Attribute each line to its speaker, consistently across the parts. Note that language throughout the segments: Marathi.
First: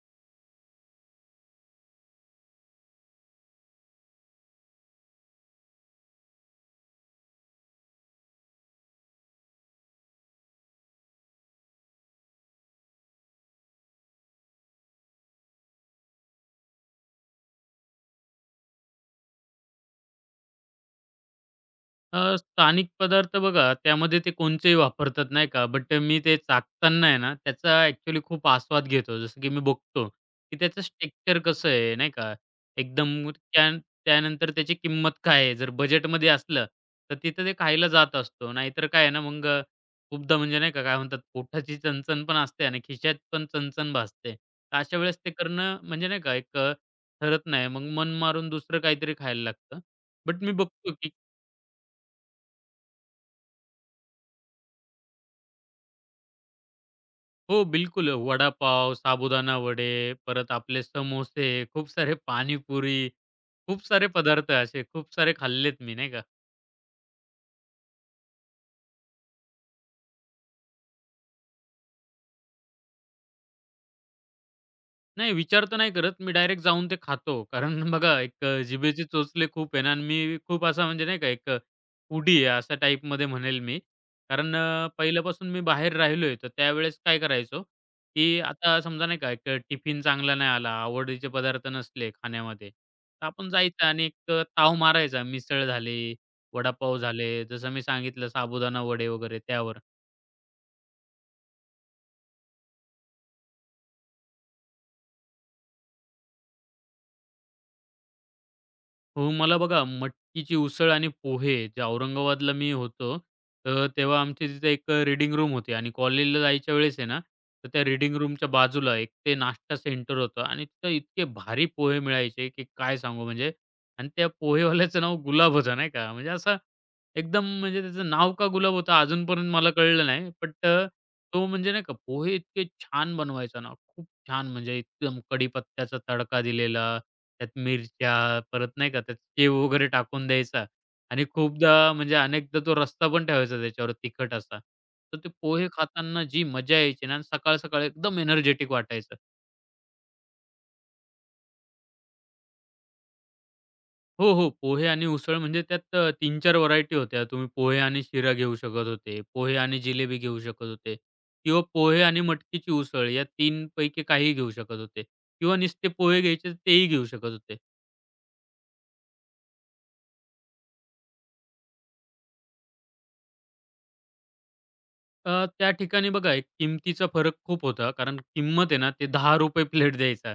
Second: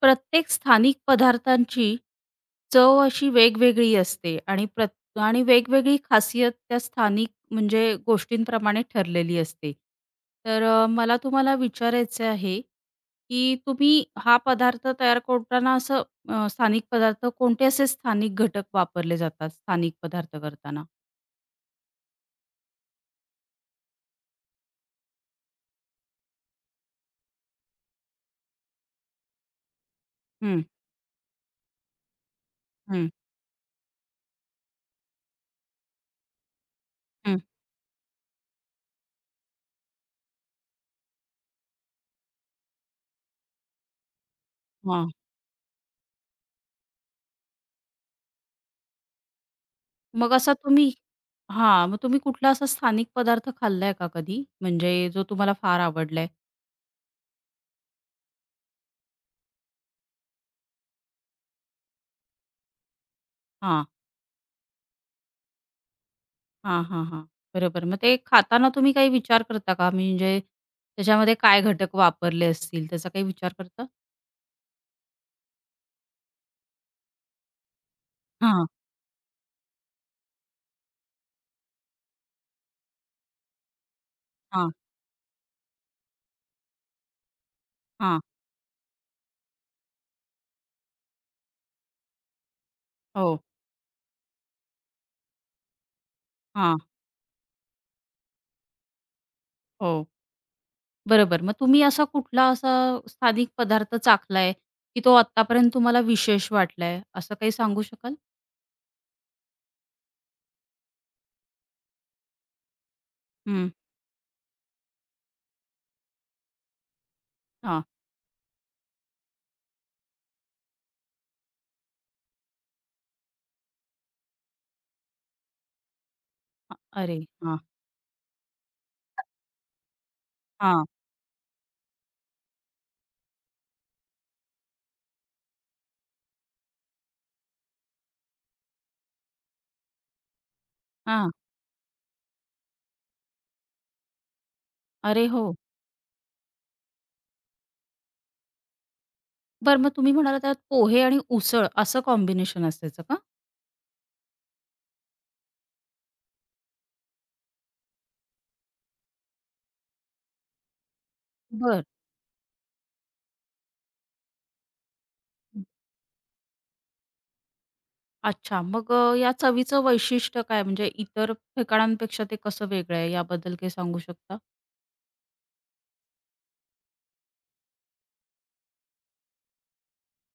Speaker 1: प्रत्येक स्थानिक पदार्थांची चव अशी वेगवेगळी असते आणि प्रत आणि वेगवेगळी खासियत त्या स्थानिक म्हणजे गोष्टींप्रमाणे ठरलेली असते. तर मला तुम्हाला विचारायचं आहे, की तुम्ही हा पदार्थ तयार करताना असं स्थानिक पदार्थ कोणते असे स्थानिक घटक वापरले जातात स्थानिक पदार्थ करताना?
Speaker 2: स्थानिक पदार्थ बघा, त्यामध्ये ते कोणचेही वापरतात नाही का, बट मी ते चाखताना आहे ना, त्याचा ॲक्चुअली खूप आस्वाद घेतो. जसं की मी बघतो, की
Speaker 1: हं,
Speaker 2: त्याचं टेक्स्चर कसं आहे नाही का,
Speaker 1: हं,
Speaker 2: एकदम त्यानंतर त्याची किंमत काय आहे. जर बजेटमध्ये असलं, तर
Speaker 1: हं.
Speaker 2: तिथं ते खायला जात असतो. नाहीतर काय आहे ना, मग खूपदा म्हणजे नाही का, काय म्हणतात, पोटाची चणचण पण असते आणि खिशात पण चणचण भासते. तर अशा
Speaker 1: हां.
Speaker 2: वेळेस ते करणं म्हणजे नाही का, एक ठरत नाही. मग मन मारून दुसरं काहीतरी खायला लागतं.
Speaker 1: मग
Speaker 2: बट मी
Speaker 1: असा तुम्ही
Speaker 2: बघतो की
Speaker 1: हां, मग तुम्ही कुठला असा स्थानिक पदार्थ खाल्लाय का कधी? म्हणजे जो तुम्हाला फार आवडलाय?
Speaker 2: हो, बिलकुल. वडापाव, साबुदाणा वडे, परत आपले समोसे, खूप सारे पाणीपुरी, खूप
Speaker 1: हां.
Speaker 2: सारे पदार्थ असे खूप सारे खाल्लेत मी, नाही का?
Speaker 1: हां, हां, हां. बरोबर. मग ते खाताना तुम्ही काही विचार करता का? म्हणजे त्याच्यामध्ये काय घटक वापरले असतील, त्याचा काही विचार करता?
Speaker 2: नाही विचार तर नाही करत. मी डायरेक्ट जाऊन ते खातो. कारण बघा एक
Speaker 1: हां,
Speaker 2: जिभेचे चोचले खूप आहे ना आणि मी खूप असा म्हणजे नाही का एक उडी फूडी आहे अशा टाईपमध्ये म्हणेल मी. कारण
Speaker 1: हां,
Speaker 2: पहिल्यापासून मी बाहेर राहिलोय तर त्यावेळेस काय करायचो,
Speaker 1: हां.
Speaker 2: की आता समजा नाही का एक टिफिन चांगला नाही आला, आवडीचे पदार्थ नसले खाण्यामध्ये, तर
Speaker 1: हो.
Speaker 2: आपण जायचं आणि एक ताव मारायचा. मिसळ झाली,
Speaker 1: हां.
Speaker 2: वडापाव झाले, जसं मी सांगितलं साबुदाणा वडे वगैरे त्यावर.
Speaker 1: हो. बरोबर. मग तुम्ही असा कुठला असा स्थानिक पदार्थ चाखलाय, की तो आत्तापर्यंत तुम्हाला विशेष वाटलाय, असं काही सांगू शकाल?
Speaker 2: हो, मला बघा मटकीची उसळ आणि पोहे जे औरंगाबादला मी होतो,
Speaker 1: हं.
Speaker 2: तर तेव्हा आमची तिथे एक रीडिंग रूम होती आणि कॉलेजला जायच्या वेळेस आहे ना, तर
Speaker 1: हां.
Speaker 2: त्या रीडिंग रूमच्या बाजूला एक ते नाश्ता सेंटर होतं आणि तिथं इतके भारी पोहे मिळायचे की काय सांगू म्हणजे आणि त्या पोहेवाल्याचं नाव गुलाब होतं नाही का, म्हणजे असा
Speaker 1: अ अरे
Speaker 2: एकदम
Speaker 1: हां,
Speaker 2: म्हणजे त्याचं नाव का गुलाब होतं अजूनपर्यंत मला कळलं नाही. बट
Speaker 1: हां,
Speaker 2: तो म्हणजे नाही का पोहे इतके छान बनवायचा ना, खूप छान म्हणजे एकदम कढीपत्त्याचा तडका दिलेला, त्यात मिरच्या, परत नाही का त्यात शेव वगैरे टाकून द्यायचा आणि
Speaker 1: हां.
Speaker 2: खूपदा म्हणजे अनेकदा तो रस्ता पण ठेवायचा त्याच्यावर तिखट असा. तर
Speaker 1: अरे
Speaker 2: ते
Speaker 1: हो.
Speaker 2: पोहे खाताना जी मजा यायची ना, सकाळ-सकाळी एकदम एनर्जेटिक वाटायचं.
Speaker 1: बरं मग तुम्ही म्हणालात त्यात पोहे आणि उसळ असं कॉम्बिनेशन असायचं का?
Speaker 2: हो, हो. पोहे आणि उसळ म्हणजे त्यात 3-4 व्हरायटी होत्या. तुम्ही पोहे आणि शिरा घेऊ शकत होते, पोहे आणि जिलेबी घेऊ शकत होते किंवा
Speaker 1: बरं.
Speaker 2: पोहे आणि मटकीची उसळ या तीन पैकी काहीही घेऊ शकत होते किंवा नुसते पोहे घ्यायचे तर तेही घेऊ शकत होते.
Speaker 1: अच्छा. मग या चवीचं वैशिष्ट्य काय? म्हणजे इतर ठिकाणांपेक्षा ते कसं वेगळं आहे याबद्दल काही सांगू शकता?
Speaker 2: अ, त्या ठिकाणी बघा एक किमतीचा फरक खूप होता. कारण किंमत आहे ना, ते ₹10 रुपये प्लेट द्यायचा.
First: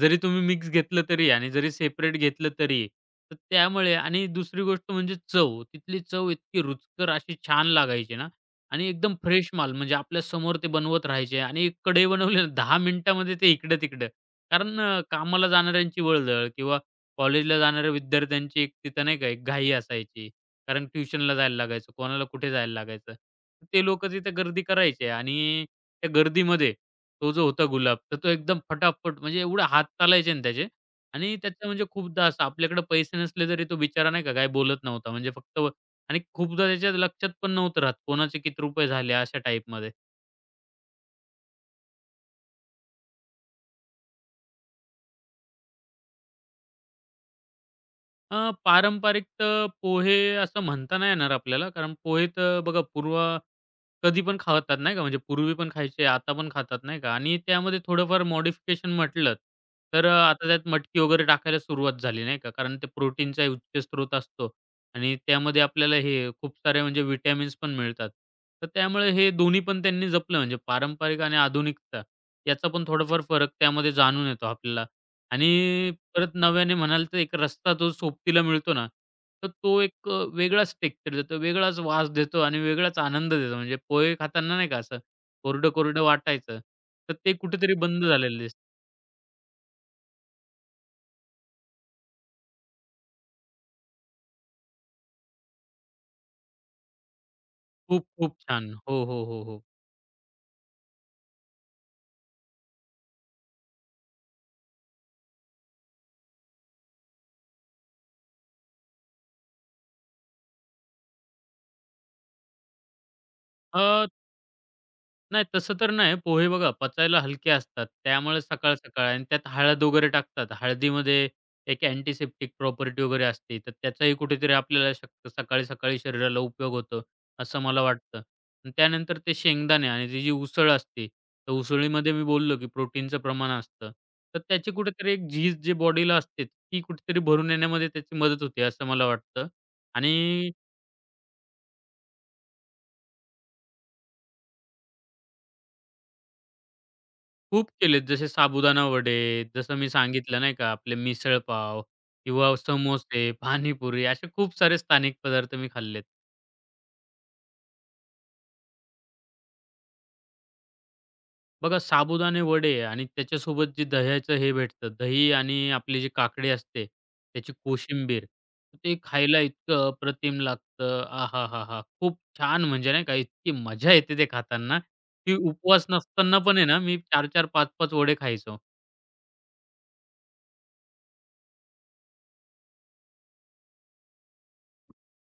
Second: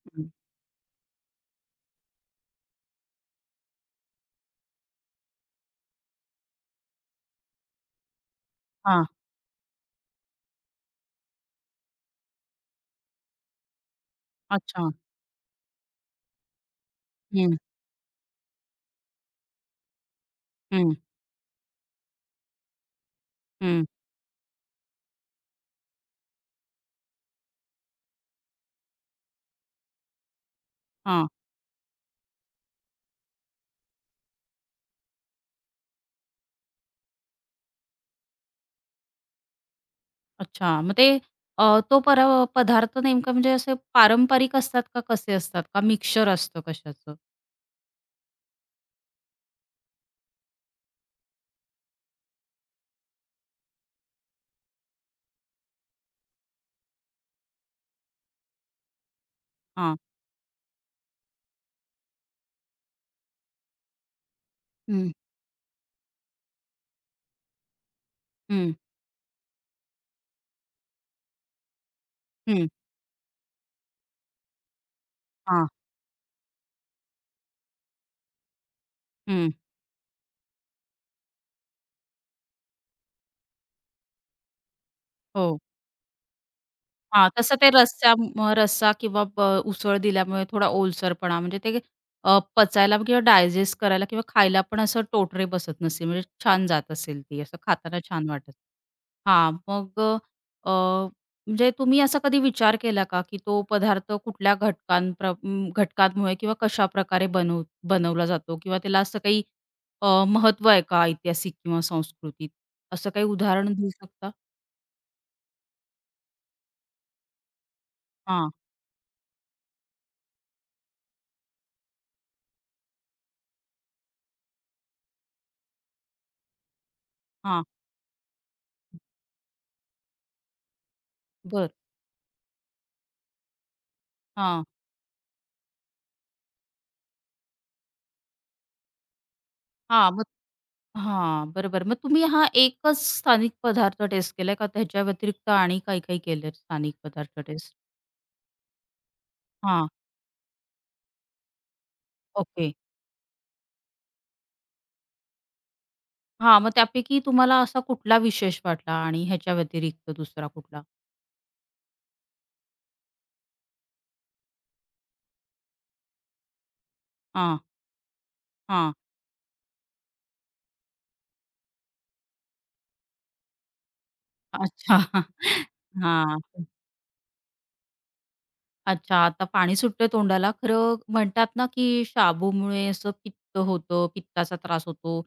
Speaker 2: जरी तुम्ही मिक्स घेतलं तरी आणि जरी सेपरेट घेतलं तरी. तर त्यामुळे आणि दुसरी गोष्ट म्हणजे चव. तिथली चव इतकी रुचकर अशी छान लागायची ना आणि
Speaker 1: हां.
Speaker 2: एकदम फ्रेश माल म्हणजे आपल्या समोर ते बनवत राहायचे आणि एक कढई बनवली ना 10 मिनिटामध्ये ते इकडं-तिकडं. कारण
Speaker 1: अच्छा.
Speaker 2: कामाला जाणाऱ्यांची वळदळ किंवा
Speaker 1: हं,
Speaker 2: कॉलेजला जाणाऱ्या विद्यार्थ्यांची एक तिथं नाही का एक घाई असायची. कारण
Speaker 1: हं,
Speaker 2: ट्युशनला जायला लागायचं, कोणाला कुठे जायला लागायचं. ते
Speaker 1: हं.
Speaker 2: लोकं तिथे गर्दी करायचे आणि त्या गर्दीमध्ये तो जो होता गुलाब, तर तो एकदम फटाफट म्हणजे एवढे हात चालायचे ना त्याचे
Speaker 1: हां.
Speaker 2: आणि त्याचं म्हणजे खूपदा असं आपल्याकडे पैसे नसले तरी तो बिचारा नाही का काही बोलत नव्हता. म्हणजे फक्त आणि खूपदा त्याच्या लक्षात पण नव्हतं राहत कोणाचे किती रुपये झाले अशा टाईपमध्ये.
Speaker 1: अच्छा. मग ते अ, तो परा पदार्थ नेमका म्हणजे असे पारंपरिक असतात का कसे असतात? का मिक्सचर असतं कशाचं?
Speaker 2: अ, पारंपरिक तर पोहे असं म्हणता नाही येणार आपल्याला. कारण पोहे तर बघा कधी पण खातात नाही का, म्हणजे पूर्वी पण खायचे, आता पण खातात नाही का आणि त्यामध्ये थोडंफार मॉडिफिकेशन म्हटलं,
Speaker 1: हां.
Speaker 2: तर आता त्यात मटकी वगैरे टाकायला सुरुवात झाली नाही का. कारण ते प्रोटीनचा उच्च स्रोत असतो
Speaker 1: हं.
Speaker 2: आणि त्यामध्ये आपल्याला हे खूप सारे म्हणजे विटॅमिन्स पण मिळतात. तर
Speaker 1: हं,
Speaker 2: त्यामुळे हे दोन्ही पण त्यांनी जपलं म्हणजे पारंपरिक आणि आधुनिकता याचा
Speaker 1: हं.
Speaker 2: पण थोडाफार फरक त्यामध्ये जाणून येतो आपल्याला.
Speaker 1: हां.
Speaker 2: आणि परत नव्याने म्हणाल तर एक रस्ता जो सोबतीला मिळतो ना, तर
Speaker 1: हं.
Speaker 2: तो एक वेगळाच टेक्स्चर देतो, वेगळाच वास देतो आणि वेगळाच आनंद देतो. म्हणजे पोहे खाताना नाही का असं
Speaker 1: हो.
Speaker 2: कोरडं-कोरडं वाटायचं, तर
Speaker 1: हां,
Speaker 2: ते
Speaker 1: तसं ते
Speaker 2: कुठेतरी बंद झालेलं दिसतं.
Speaker 1: रस्सा किंवा उसळ दिल्यामुळे थोडा ओलसरपणा म्हणजे ते पचायला किंवा डायजेस्ट करायला किंवा खायला पण असं टोटरे बसत नसेल, म्हणजे छान जात असेल ती, असं खाताना
Speaker 2: खूप
Speaker 1: छान
Speaker 2: खूप
Speaker 1: वाटत.
Speaker 2: छान. हो, हो, हो,
Speaker 1: हां,
Speaker 2: हो.
Speaker 1: मग म्हणजे तुम्ही असा कधी विचार केला का, की तो पदार्थ कुठल्या घटकांप्र घटकांमुळे किंवा कशाप्रकारे बनव बनवला जातो किंवा त्याला असं काही अ, आहे का ऐतिहासिक किंवा सांस्कृतिक? असं काही उदाहरण देऊ शकता?
Speaker 2: नाही तसं तर नाही. पोहे बघा पचायला हलके असतात. त्यामुळे
Speaker 1: हां,
Speaker 2: सकाळ-सकाळ आणि त्यात हळद वगैरे टाकतात. हळदीमध्ये एक अँटिसेप्टिक प्रॉपर्टी वगैरे असते. तर त्याचाही कुठेतरी आपल्याला शक्य सकाळी-सकाळी शरीराला उपयोग होतो, असं
Speaker 1: हां,
Speaker 2: मला वाटतं. आणि त्यानंतर ते शेंगदाणे आणि ती जी उसळ असते, तर
Speaker 1: बरं.
Speaker 2: उसळीमध्ये मी बोललो की प्रोटीनचं प्रमाण असतं. तर
Speaker 1: हां,
Speaker 2: त्याची कुठेतरी एक झीज जी बॉडीला असते, ती कुठेतरी भरून येण्यामध्ये त्याची मदत होते, असं मला वाटतं.
Speaker 1: हां,
Speaker 2: आणि
Speaker 1: हां, बरोबर. मग तुम्ही हा एकच स्थानिक पदार्थ टेस्ट केलाय का त्याच्या व्यतिरिक्त आणि काही-काही केलेत स्थानिक पदार्थ
Speaker 2: खूप
Speaker 1: टेस्ट?
Speaker 2: केलेत. जसे साबुदाणा वडे, जसं मी
Speaker 1: हां,
Speaker 2: सांगितलं नाही का, आपले मिसळपाव किंवा
Speaker 1: ओके.
Speaker 2: समोसे, पाणीपुरी असे खूप सारे स्थानिक पदार्थ मी खाल्लेत.
Speaker 1: हां, मग त्यापैकी तुम्हाला असा कुठला विशेष वाटला आणि ह्याच्या व्यतिरिक्त दुसरा कुठला?
Speaker 2: बघा साबुदाणे वडे आणि त्याच्यासोबत जे दह्याचं हे भेटतं, दही आणि आपली जी काकडी असते, त्याची
Speaker 1: हां,
Speaker 2: कोशिंबीर.
Speaker 1: हां.
Speaker 2: ते खायला इतकं अप्रतिम लागतं. आहाहाहा! खूप छान म्हणजे नाही का, इतकी मजा येते ते खाताना,
Speaker 1: अच्छा.
Speaker 2: की उपवास नसताना
Speaker 1: हां.
Speaker 2: पण आहे ना, मी 4-4, 5-5 वडे खायचो.
Speaker 1: अच्छा, आता पाणी सुटतंय तोंडाला. खरं म्हणतात ना, की शाबूमुळे असं पित्त होतं, पित्ताचा त्रास होतो.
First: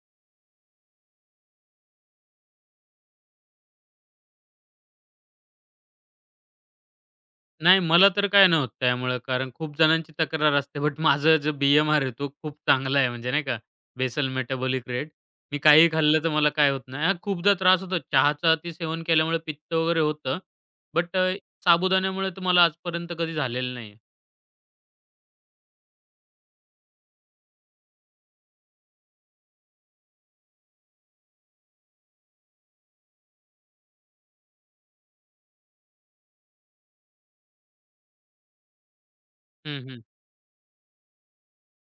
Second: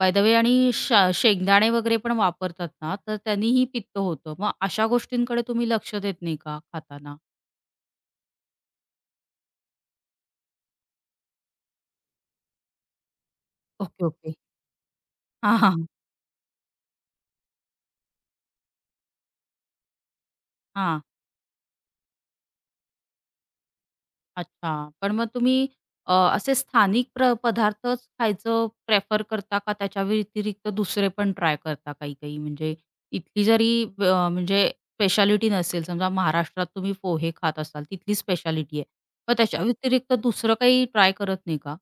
Speaker 1: बाय द वे आणि शेंगदाणे वगैरे पण वापरतात ना, तर त्यांनीही पित्त होतं. मग अशा गोष्टींकडे तुम्ही लक्ष देत नाही का खाताना?
Speaker 2: नाही, मला तर काय नव्हतं त्यामुळं, कारण खूप जणांची तक्रार असते. बट माझं जो बी-एम-आर आहे तो खूप चांगला आहे, म्हणजे नाही का,
Speaker 1: okay,
Speaker 2: basal
Speaker 1: okay.
Speaker 2: Metabolic rate. मी
Speaker 1: हां, हां.
Speaker 2: काहीही खाल्लं तर मला काय होत नाही. हां, खूपदा त्रास होतो. चहाचं अति सेवन केल्यामुळे पित्त वगैरे होतं.
Speaker 1: हां.
Speaker 2: बट साबुदाण्यामुळे तर मला आजपर्यंत कधी झालेलं नाही आहे.
Speaker 1: अच्छा. पण मग तुम्ही असे स्थानिक प्र पदार्थच खायचं प्रेफर करता का त्याच्या व्यतिरिक्त दुसरे पण ट्राय करता काही-काही? म्हणजे इथली जरी व अ, म्हणजे स्पेशालिटी नसेल, समजा महाराष्ट्रात तुम्ही पोहे खात असाल, तिथली स्पेशालिटी आहे. मग त्याच्या
Speaker 2: हं,
Speaker 1: व्यतिरिक्त दुसरं काही ट्राय करत नाही का?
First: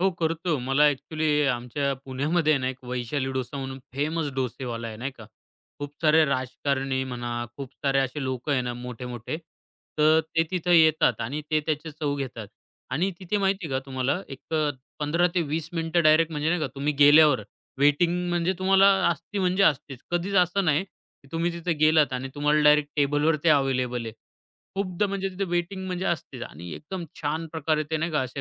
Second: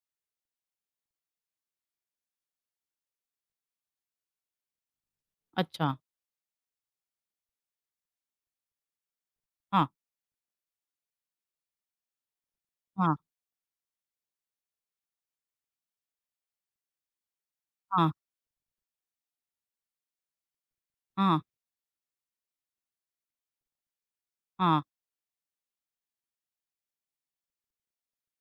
Speaker 2: हो, करतो. मला ॲक्चुअली आमच्या पुण्यामध्ये आहे ना, एक वैशाली डोसा म्हणून फेमस डोसेवाला आहे, नाही का. खूप
Speaker 1: अच्छा.
Speaker 2: सारे राजकारणी म्हणा, खूप सारे असे लोकं आहे ना मोठे-मोठे,
Speaker 1: हां,
Speaker 2: तर ते तिथं येतात आणि ते त्याची चव घेतात. आणि
Speaker 1: हां,
Speaker 2: तिथे माहिती आहे का तुम्हाला एक 15 ते 20 मिनिटं डायरेक्ट म्हणजे नाही का तुम्ही गेल्यावर
Speaker 1: हां,
Speaker 2: वेटिंग म्हणजे तुम्हाला असती म्हणजे असतेच. कधीच असं नाही, की
Speaker 1: हां,
Speaker 2: तुम्ही तिथे गेलात आणि तुम्हाला डायरेक्ट टेबलवर ते अवेलेबल आहे.
Speaker 1: हां.
Speaker 2: खूपदा म्हणजे तिथे वेटिंग म्हणजे असतेच आणि एकदम छान प्रकारे ते नाही का असे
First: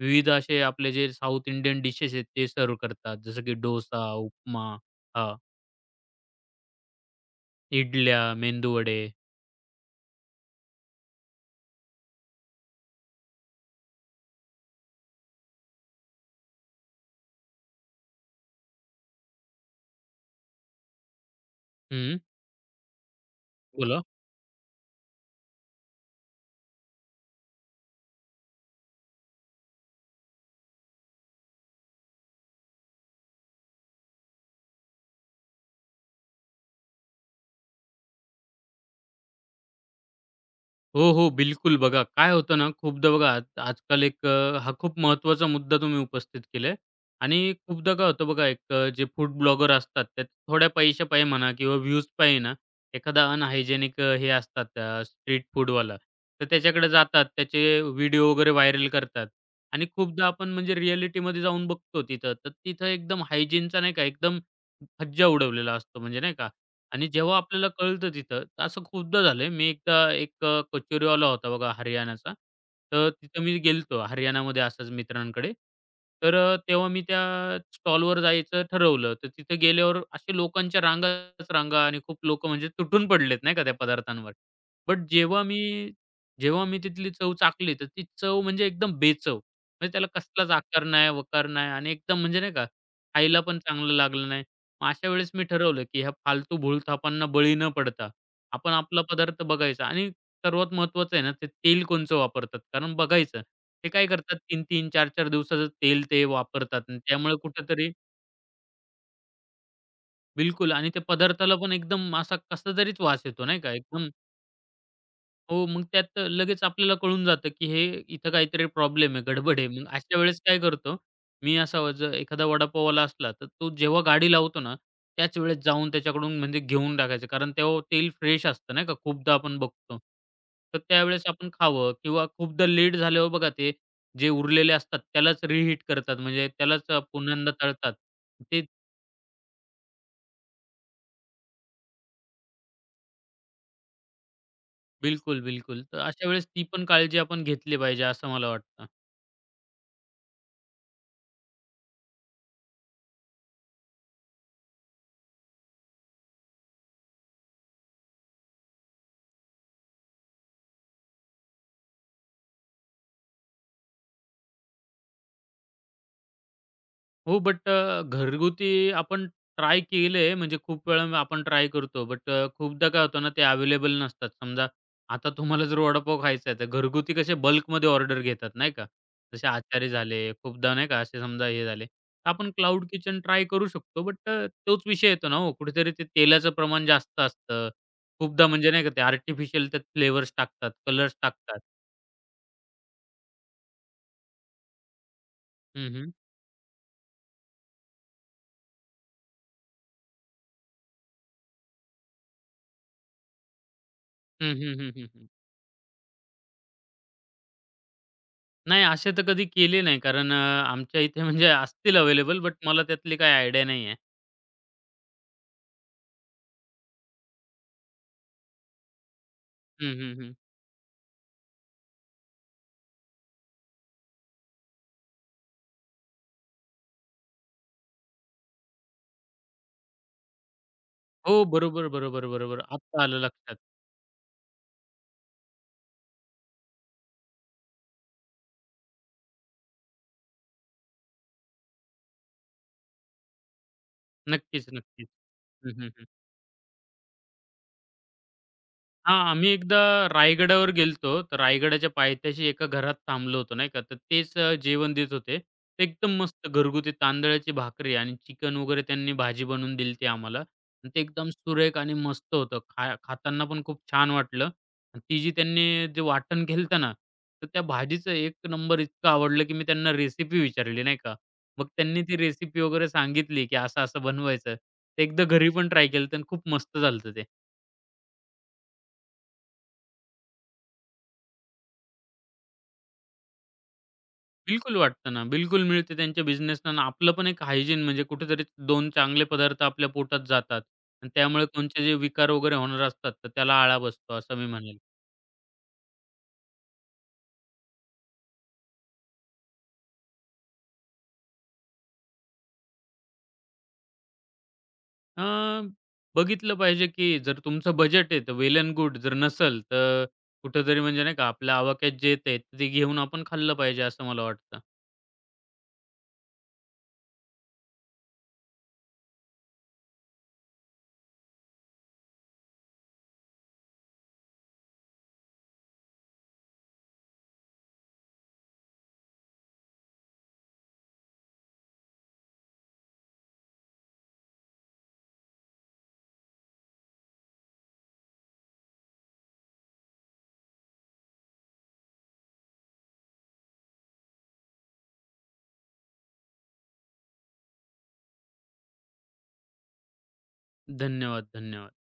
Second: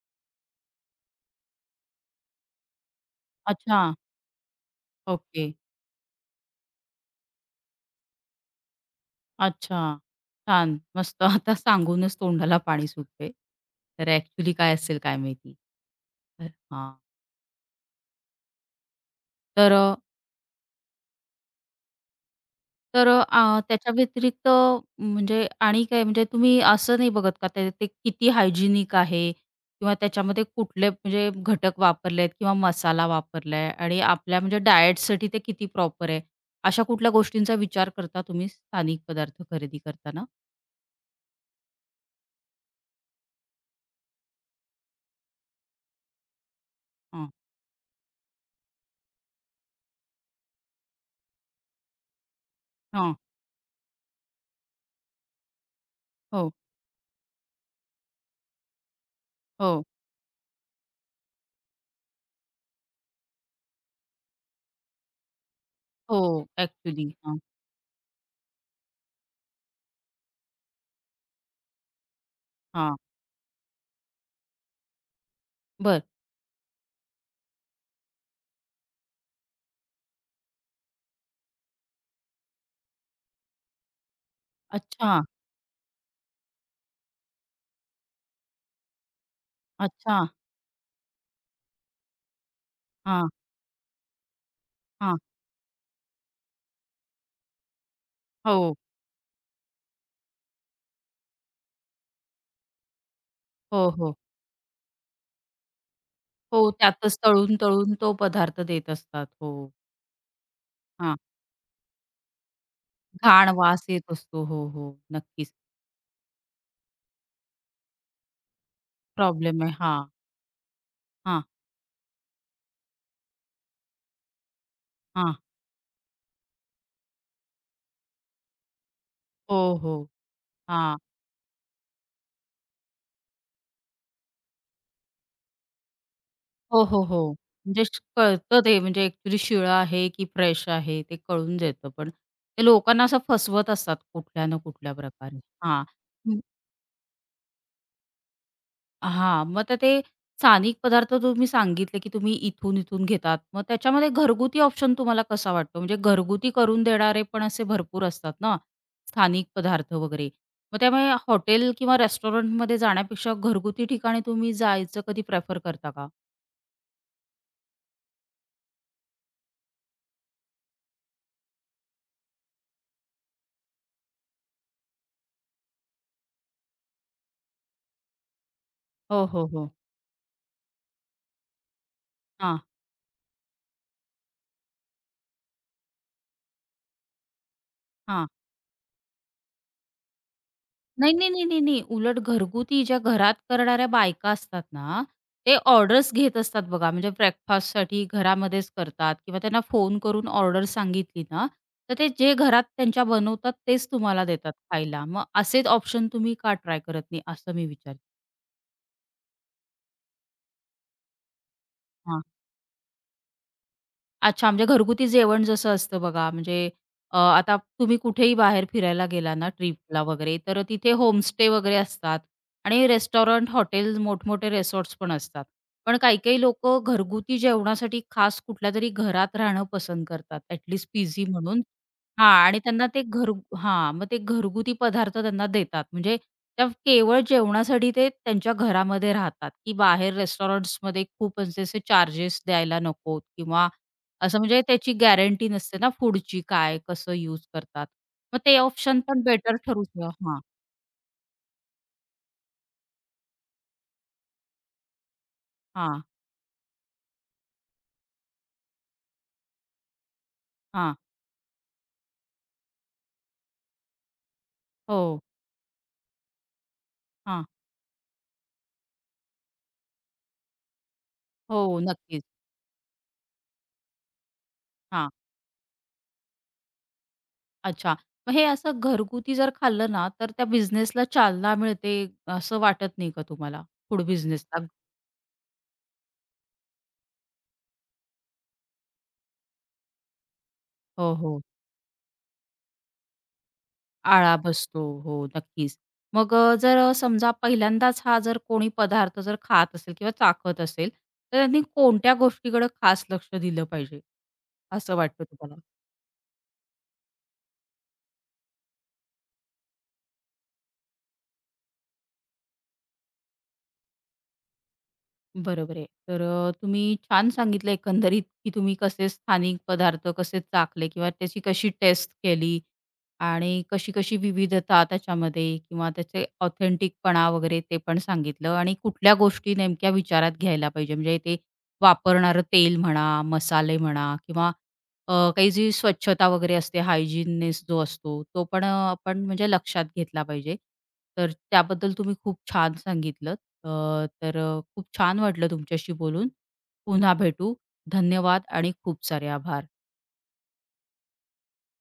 Speaker 2: विविध असे आपले जे साऊथ इंडियन डिशेस आहेत ते सर्व करतात. जसं की
Speaker 1: अच्छा.
Speaker 2: डोसा, उपमा, हां,
Speaker 1: ओके.
Speaker 2: इडल्या, मेंदू वडे.
Speaker 1: अच्छा. छान. मस्त. आता सांगूनच तोंडाला पाणी सुटते. तर ॲक्चुअली काय असेल काय माहिती? तर हां. तर अ,
Speaker 2: हं,
Speaker 1: तर त्याच्या
Speaker 2: बोला.
Speaker 1: व्यतिरिक्त म्हणजे आणि काय म्हणजे तुम्ही असं नाही बघत का ते ते किती हायजिनिक आहे किंवा त्याच्यामध्ये कुठले म्हणजे घटक वापरले आहेत किंवा मसाला वापरला आहे आणि आपल्या म्हणजे डाएटसाठी ते किती प्रॉपर आहे. अशा कुठल्या गोष्टींचा विचार करता तुम्ही स्थानिक पदार्थ खरेदी करताना?
Speaker 2: हो, हो. बिलकुल. बघा काय होतं ना, खूपदा बघा आज आजकाल एक हा खूप महत्त्वाचा मुद्दा तुम्ही उपस्थित केलाय
Speaker 1: हां,
Speaker 2: आणि खूपदा काय होतं बघा, एक जे फूड ब्लॉगर असतात, त्यात थोड्या पैशापायी म्हणा किंवा व्ह्यूजपायी ना,
Speaker 1: हां.
Speaker 2: एखादा अनहायजेनिक हे असतात स्ट्रीट फूडवाला, तर
Speaker 1: हो,
Speaker 2: त्याच्याकडे जातात, त्याचे व्हिडिओ वगैरे व्हायरल करतात
Speaker 1: हो,
Speaker 2: आणि खूपदा आपण म्हणजे रिअॅलिटीमध्ये जाऊन बघतो तिथं, तर तिथं एकदम हायजीनचा नाही का, एकदम फज्जा उडवलेला असतो
Speaker 1: हो.
Speaker 2: म्हणजे नाही का. आणि
Speaker 1: ॲक्चुअली.
Speaker 2: जेव्हा
Speaker 1: हां,
Speaker 2: आपल्याला कळतं तिथं, तर असं खूपदा झालंय. मी एकदा एक कचोरीवाला होता बघा हरियाणाचा.
Speaker 1: हां.
Speaker 2: तर तिथं मी गेलो होतो हरियाणामध्ये असंच मित्रांकडे.
Speaker 1: बरं.
Speaker 2: तर तेव्हा मी त्या स्टॉलवर जायचं ठरवलं. तर तिथे गेल्यावर असे लोकांच्या रांगाच रांगा आणि खूप लोकं म्हणजे तुटून पडलेत नाही का त्या पदार्थांवर. बट
Speaker 1: अच्छा,
Speaker 2: जेव्हा मी तिथली चव चाखली, तर ती चव म्हणजे एकदम बेचव. म्हणजे त्याला
Speaker 1: अच्छा.
Speaker 2: कसलाच आकार नाही, वकार नाही आणि एकदम म्हणजे नाही का
Speaker 1: हां,
Speaker 2: खायला पण चांगलं लागलं नाही. मग अशा
Speaker 1: हां.
Speaker 2: वेळेस मी ठरवलं, की ह्या फालतू भूलथापांना बळी न पडता, आपण
Speaker 1: हो,
Speaker 2: आपला पदार्थ बघायचा आणि सर्वात महत्त्वाचं आहे ना, ते तेल कोणचं वापरतात. कारण बघायचं, ते
Speaker 1: हो,
Speaker 2: काय
Speaker 1: हो.
Speaker 2: करतात 3-3, 4-4 दिवसाचं तेल ते
Speaker 1: हो,
Speaker 2: वापरतात आणि
Speaker 1: त्यातच
Speaker 2: त्यामुळे कुठेतरी
Speaker 1: तळून-तळून तो पदार्थ देत असतात. हो.
Speaker 2: बिलकुल आणि ते
Speaker 1: हां,
Speaker 2: पदार्थाला पण एकदम असा कसा तरीच वास येतो
Speaker 1: घाण
Speaker 2: नाही का,
Speaker 1: वास
Speaker 2: एकदम
Speaker 1: येत असतो. हो, हो. नक्कीच.
Speaker 2: हो, मग त्यात लगेच आपल्याला कळून जातं, की हे इथं काहीतरी प्रॉब्लेम आहे, गडबड
Speaker 1: प्रॉब्लेम
Speaker 2: आहे.
Speaker 1: आहे.
Speaker 2: मग
Speaker 1: हां,
Speaker 2: अशा वेळेस काय करतो,
Speaker 1: हां,
Speaker 2: मी असा जर एखादा वडापाववाला असला, तर तो जेव्हा गाडी लावतो ना,
Speaker 1: हां.
Speaker 2: त्याच वेळेस जाऊन त्याच्याकडून म्हणजे घेऊन टाकायचं. कारण तेव्हा तेल फ्रेश असतं नाही का, खूपदा आपण
Speaker 1: हो,
Speaker 2: बघतो.
Speaker 1: हो.
Speaker 2: तर
Speaker 1: हां.
Speaker 2: त्यावेळेस आपण खावं किंवा खूपदा लेट झाल्यावर बघा ते जे उरलेले असतात, त्यालाच रिहीट करतात. म्हणजे
Speaker 1: हो,
Speaker 2: त्यालाच
Speaker 1: हो, हो.
Speaker 2: पुन्हा
Speaker 1: म्हणजे
Speaker 2: तळतात. ते
Speaker 1: कळतं ते म्हणजे ॲक्चुअली शिळं आहे की फ्रेश आहे ते कळून जातं. पण ते लोकांना असं फसवत असतात कुठल्या ना कुठल्या प्रकारे.
Speaker 2: बिलकुल, बिलकुल.
Speaker 1: हां.
Speaker 2: तर अशा वेळेस ती पण काळजी आपण घेतली पाहिजे, असं मला वाटतं.
Speaker 1: हां, मग तर ते स्थानिक पदार्थ तुम्ही सांगितले, की तुम्ही इथून-इथून घेतात. मग त्याच्यामध्ये घरगुती ऑप्शन तुम्हाला कसा वाटतो? म्हणजे घरगुती करून देणारे पण असे भरपूर असतात ना, स्थानिक पदार्थ वगैरे. मग त्यामुळे हॉटेल किंवा रेस्टॉरंटमध्ये जाण्यापेक्षा घरगुती ठिकाणी तुम्ही जायचं कधी प्रेफर करता का?
Speaker 2: हो, बट घरगुती आपण ट्राय केले, म्हणजे खूप वेळा आपण ट्राय करतो. बट खूपदा काय होतं ना, ते अवेलेबल नसतात. समजा आता तुम्हाला जर वडापाव खायचा आहे, तर घरगुती कसे बल्कमध्ये ऑर्डर घेतात, नाही का?
Speaker 1: हो,
Speaker 2: जसे
Speaker 1: हो, हो.
Speaker 2: आचारी झाले, खूपदा नाही का, असे समजा हे झाले. तर आपण
Speaker 1: हां,
Speaker 2: क्लाउड किचन ट्राय करू शकतो, बट तोच विषय येतो ना हो, कुठेतरी ते तेलाचं प्रमाण जास्त असतं.
Speaker 1: हां.
Speaker 2: खूपदा म्हणजे नाही का, ते आर्टिफिशियल त्यात फ्लेवर्स टाकतात,
Speaker 1: नाही,
Speaker 2: कलर्स
Speaker 1: नाही, नाही,
Speaker 2: टाकतात.
Speaker 1: नाही, नाही. उलट घरगुती ज्या घरात करणाऱ्या बायका असतात ना, ते
Speaker 2: हं, हं.
Speaker 1: ऑर्डर्स घेत असतात बघा. म्हणजे ब्रेकफास्टसाठी घरामध्येच करतात किंवा त्यांना फोन करून ऑर्डर सांगितली ना, तर ते जे घरात त्यांच्या बनवतात तेच तुम्हाला
Speaker 2: हं,
Speaker 1: देतात
Speaker 2: हं, हं,
Speaker 1: खायला. मग
Speaker 2: हं,
Speaker 1: असेच ऑप्शन तुम्ही का ट्राय करत नाही असं मी विचारते?
Speaker 2: नाही असे तर कधी केले नाही कारण आमच्या इथे म्हणजे असतील अवेलेबल बट मला त्यातली काही आयडिया नाही आहे.
Speaker 1: अच्छा, म्हणजे घरगुती जेवण जसं असतं बघा, म्हणजे आता तुम्ही कुठेही बाहेर फिरायला गेला ना
Speaker 2: हं,
Speaker 1: ट्रिपला
Speaker 2: हं, हं.
Speaker 1: वगैरे, तर तिथे होमस्टे वगैरे असतात आणि रेस्टॉरंट, हॉटेल, मोठमोठे रिसॉर्ट्स पण असतात. पण काही-काही लोकं घरगुती जेवणासाठी खास कुठल्यातरी घरात राहणं पसंत करतात, ॲट पीजी
Speaker 2: हो,
Speaker 1: म्हणून.
Speaker 2: बरोबर, बरोबर,
Speaker 1: हां आणि
Speaker 2: बरोबर.
Speaker 1: त्यांना
Speaker 2: आत्ता
Speaker 1: ते
Speaker 2: आलं
Speaker 1: घर.
Speaker 2: लक्षात.
Speaker 1: हां, मग ते घरगुती पदार्थ त्यांना देतात. म्हणजे त्या केवळ जेवणासाठी ते त्यांच्या घरामध्ये राहतात, की बाहेर रेस्टॉरंट्समध्ये खूप असे चार्जेस द्यायला नकोत किंवा असं म्हणजे
Speaker 2: नक्कीच,
Speaker 1: त्याची
Speaker 2: नक्कीच.
Speaker 1: गॅरंटी
Speaker 2: हं,
Speaker 1: नसते ना
Speaker 2: हं, हं.
Speaker 1: फूडची काय, कसं यूज करतात. मग ते ऑप्शन
Speaker 2: हां,
Speaker 1: पण
Speaker 2: आम्ही
Speaker 1: बेटर
Speaker 2: एकदा
Speaker 1: ठरू शक. हां,
Speaker 2: रायगडावर गेलतो. तर रायगडाच्या पायथ्याशी एका घरात थांबलो होतो, नाही का. तर तेच जेवण देत होते. ते
Speaker 1: हां,
Speaker 2: एकदम मस्त घरगुती तांदळाची भाकरी आणि चिकन वगैरे त्यांनी भाजी बनवून दिलती आम्हाला आणि
Speaker 1: हां.
Speaker 2: ते एकदम सुरेख आणि मस्त होतं. खाताना पण खूप छान वाटलं आणि ती
Speaker 1: हो,
Speaker 2: जी त्यांनी जे वाटण केलतं ना,
Speaker 1: हां.
Speaker 2: तर त्या भाजीचं एक नंबर इतकं आवडलं, की मी त्यांना रेसिपी विचारली, नाही का. मग
Speaker 1: हो,
Speaker 2: त्यांनी ती
Speaker 1: नक्कीच.
Speaker 2: रेसिपी वगैरे सांगितली, की असं-असं बनवायचं. ते
Speaker 1: हां.
Speaker 2: एकदा घरी पण ट्राय केलं होतं खूप मस्त झालं ते.
Speaker 1: अच्छा. मग हे असं घरगुती जर खाल्लं ना, तर त्या बिझनेसला चालना मिळते असं वाटत नाही का तुम्हाला? फूड बिझनेसला?
Speaker 2: बिलकुल वाटतं ना, बिलकुल मिळते त्यांच्या बिझनेसना आणि आपलं पण एक हायजीन म्हणजे कुठेतरी 2 चांगले पदार्थ आपल्या पोटात जातात आणि
Speaker 1: हो, हो.
Speaker 2: त्यामुळे कोणते जे विकार वगैरे होणार असतात, तर त्याला आळा बसतो असं
Speaker 1: आळा
Speaker 2: मी म्हणेल.
Speaker 1: बसतो. हो, नक्कीच. मग जर समजा पहिल्यांदाच हा जर कोणी पदार्थ जर खात असेल किंवा चाखत असेल, तर त्यांनी कोणत्या गोष्टीकडे खास लक्ष दिलं पाहिजे, असं
Speaker 2: अ,
Speaker 1: वाटतं तुम्हाला?
Speaker 2: बघितलं पाहिजे की जर तुमचं बजेट आहे, तर वेल एंड गुड. जर नसेल, तर कुठेतरी म्हणजे नाही का आपल्या आवाक्यात जे येतंय, ते घेऊन आपण खाल्लं पाहिजे असं मला वाटतं.
Speaker 1: बरोबर आहे. तर तुम्ही छान सांगितलं एकंदरीत, की तुम्ही कसे स्थानिक पदार्थ कसे चाखले किंवा त्याची कशी टेस्ट केली आणि कशी-कशी विविधता त्याच्यामध्ये किंवा त्याचे ऑथेंटिकपणा वगैरे ते पण सांगितलं आणि कुठल्या गोष्टी नेमक्या विचारात घ्यायला पाहिजे. म्हणजे ते वापरणारं तेल म्हणा, मसाले म्हणा किंवा काही जी स्वच्छता वगैरे असते, हायजीननेस जो असतो, तो पण आपण म्हणजे लक्षात घेतला पाहिजे. तर त्याबद्दल तुम्ही खूप छान सांगितलंत. अ, तर खूप छान वाटलं तुमच्याशी बोलून. पुन्हा भेटू. धन्यवाद आणि खूप सारे आभार.
Speaker 2: धन्यवाद, धन्यवाद.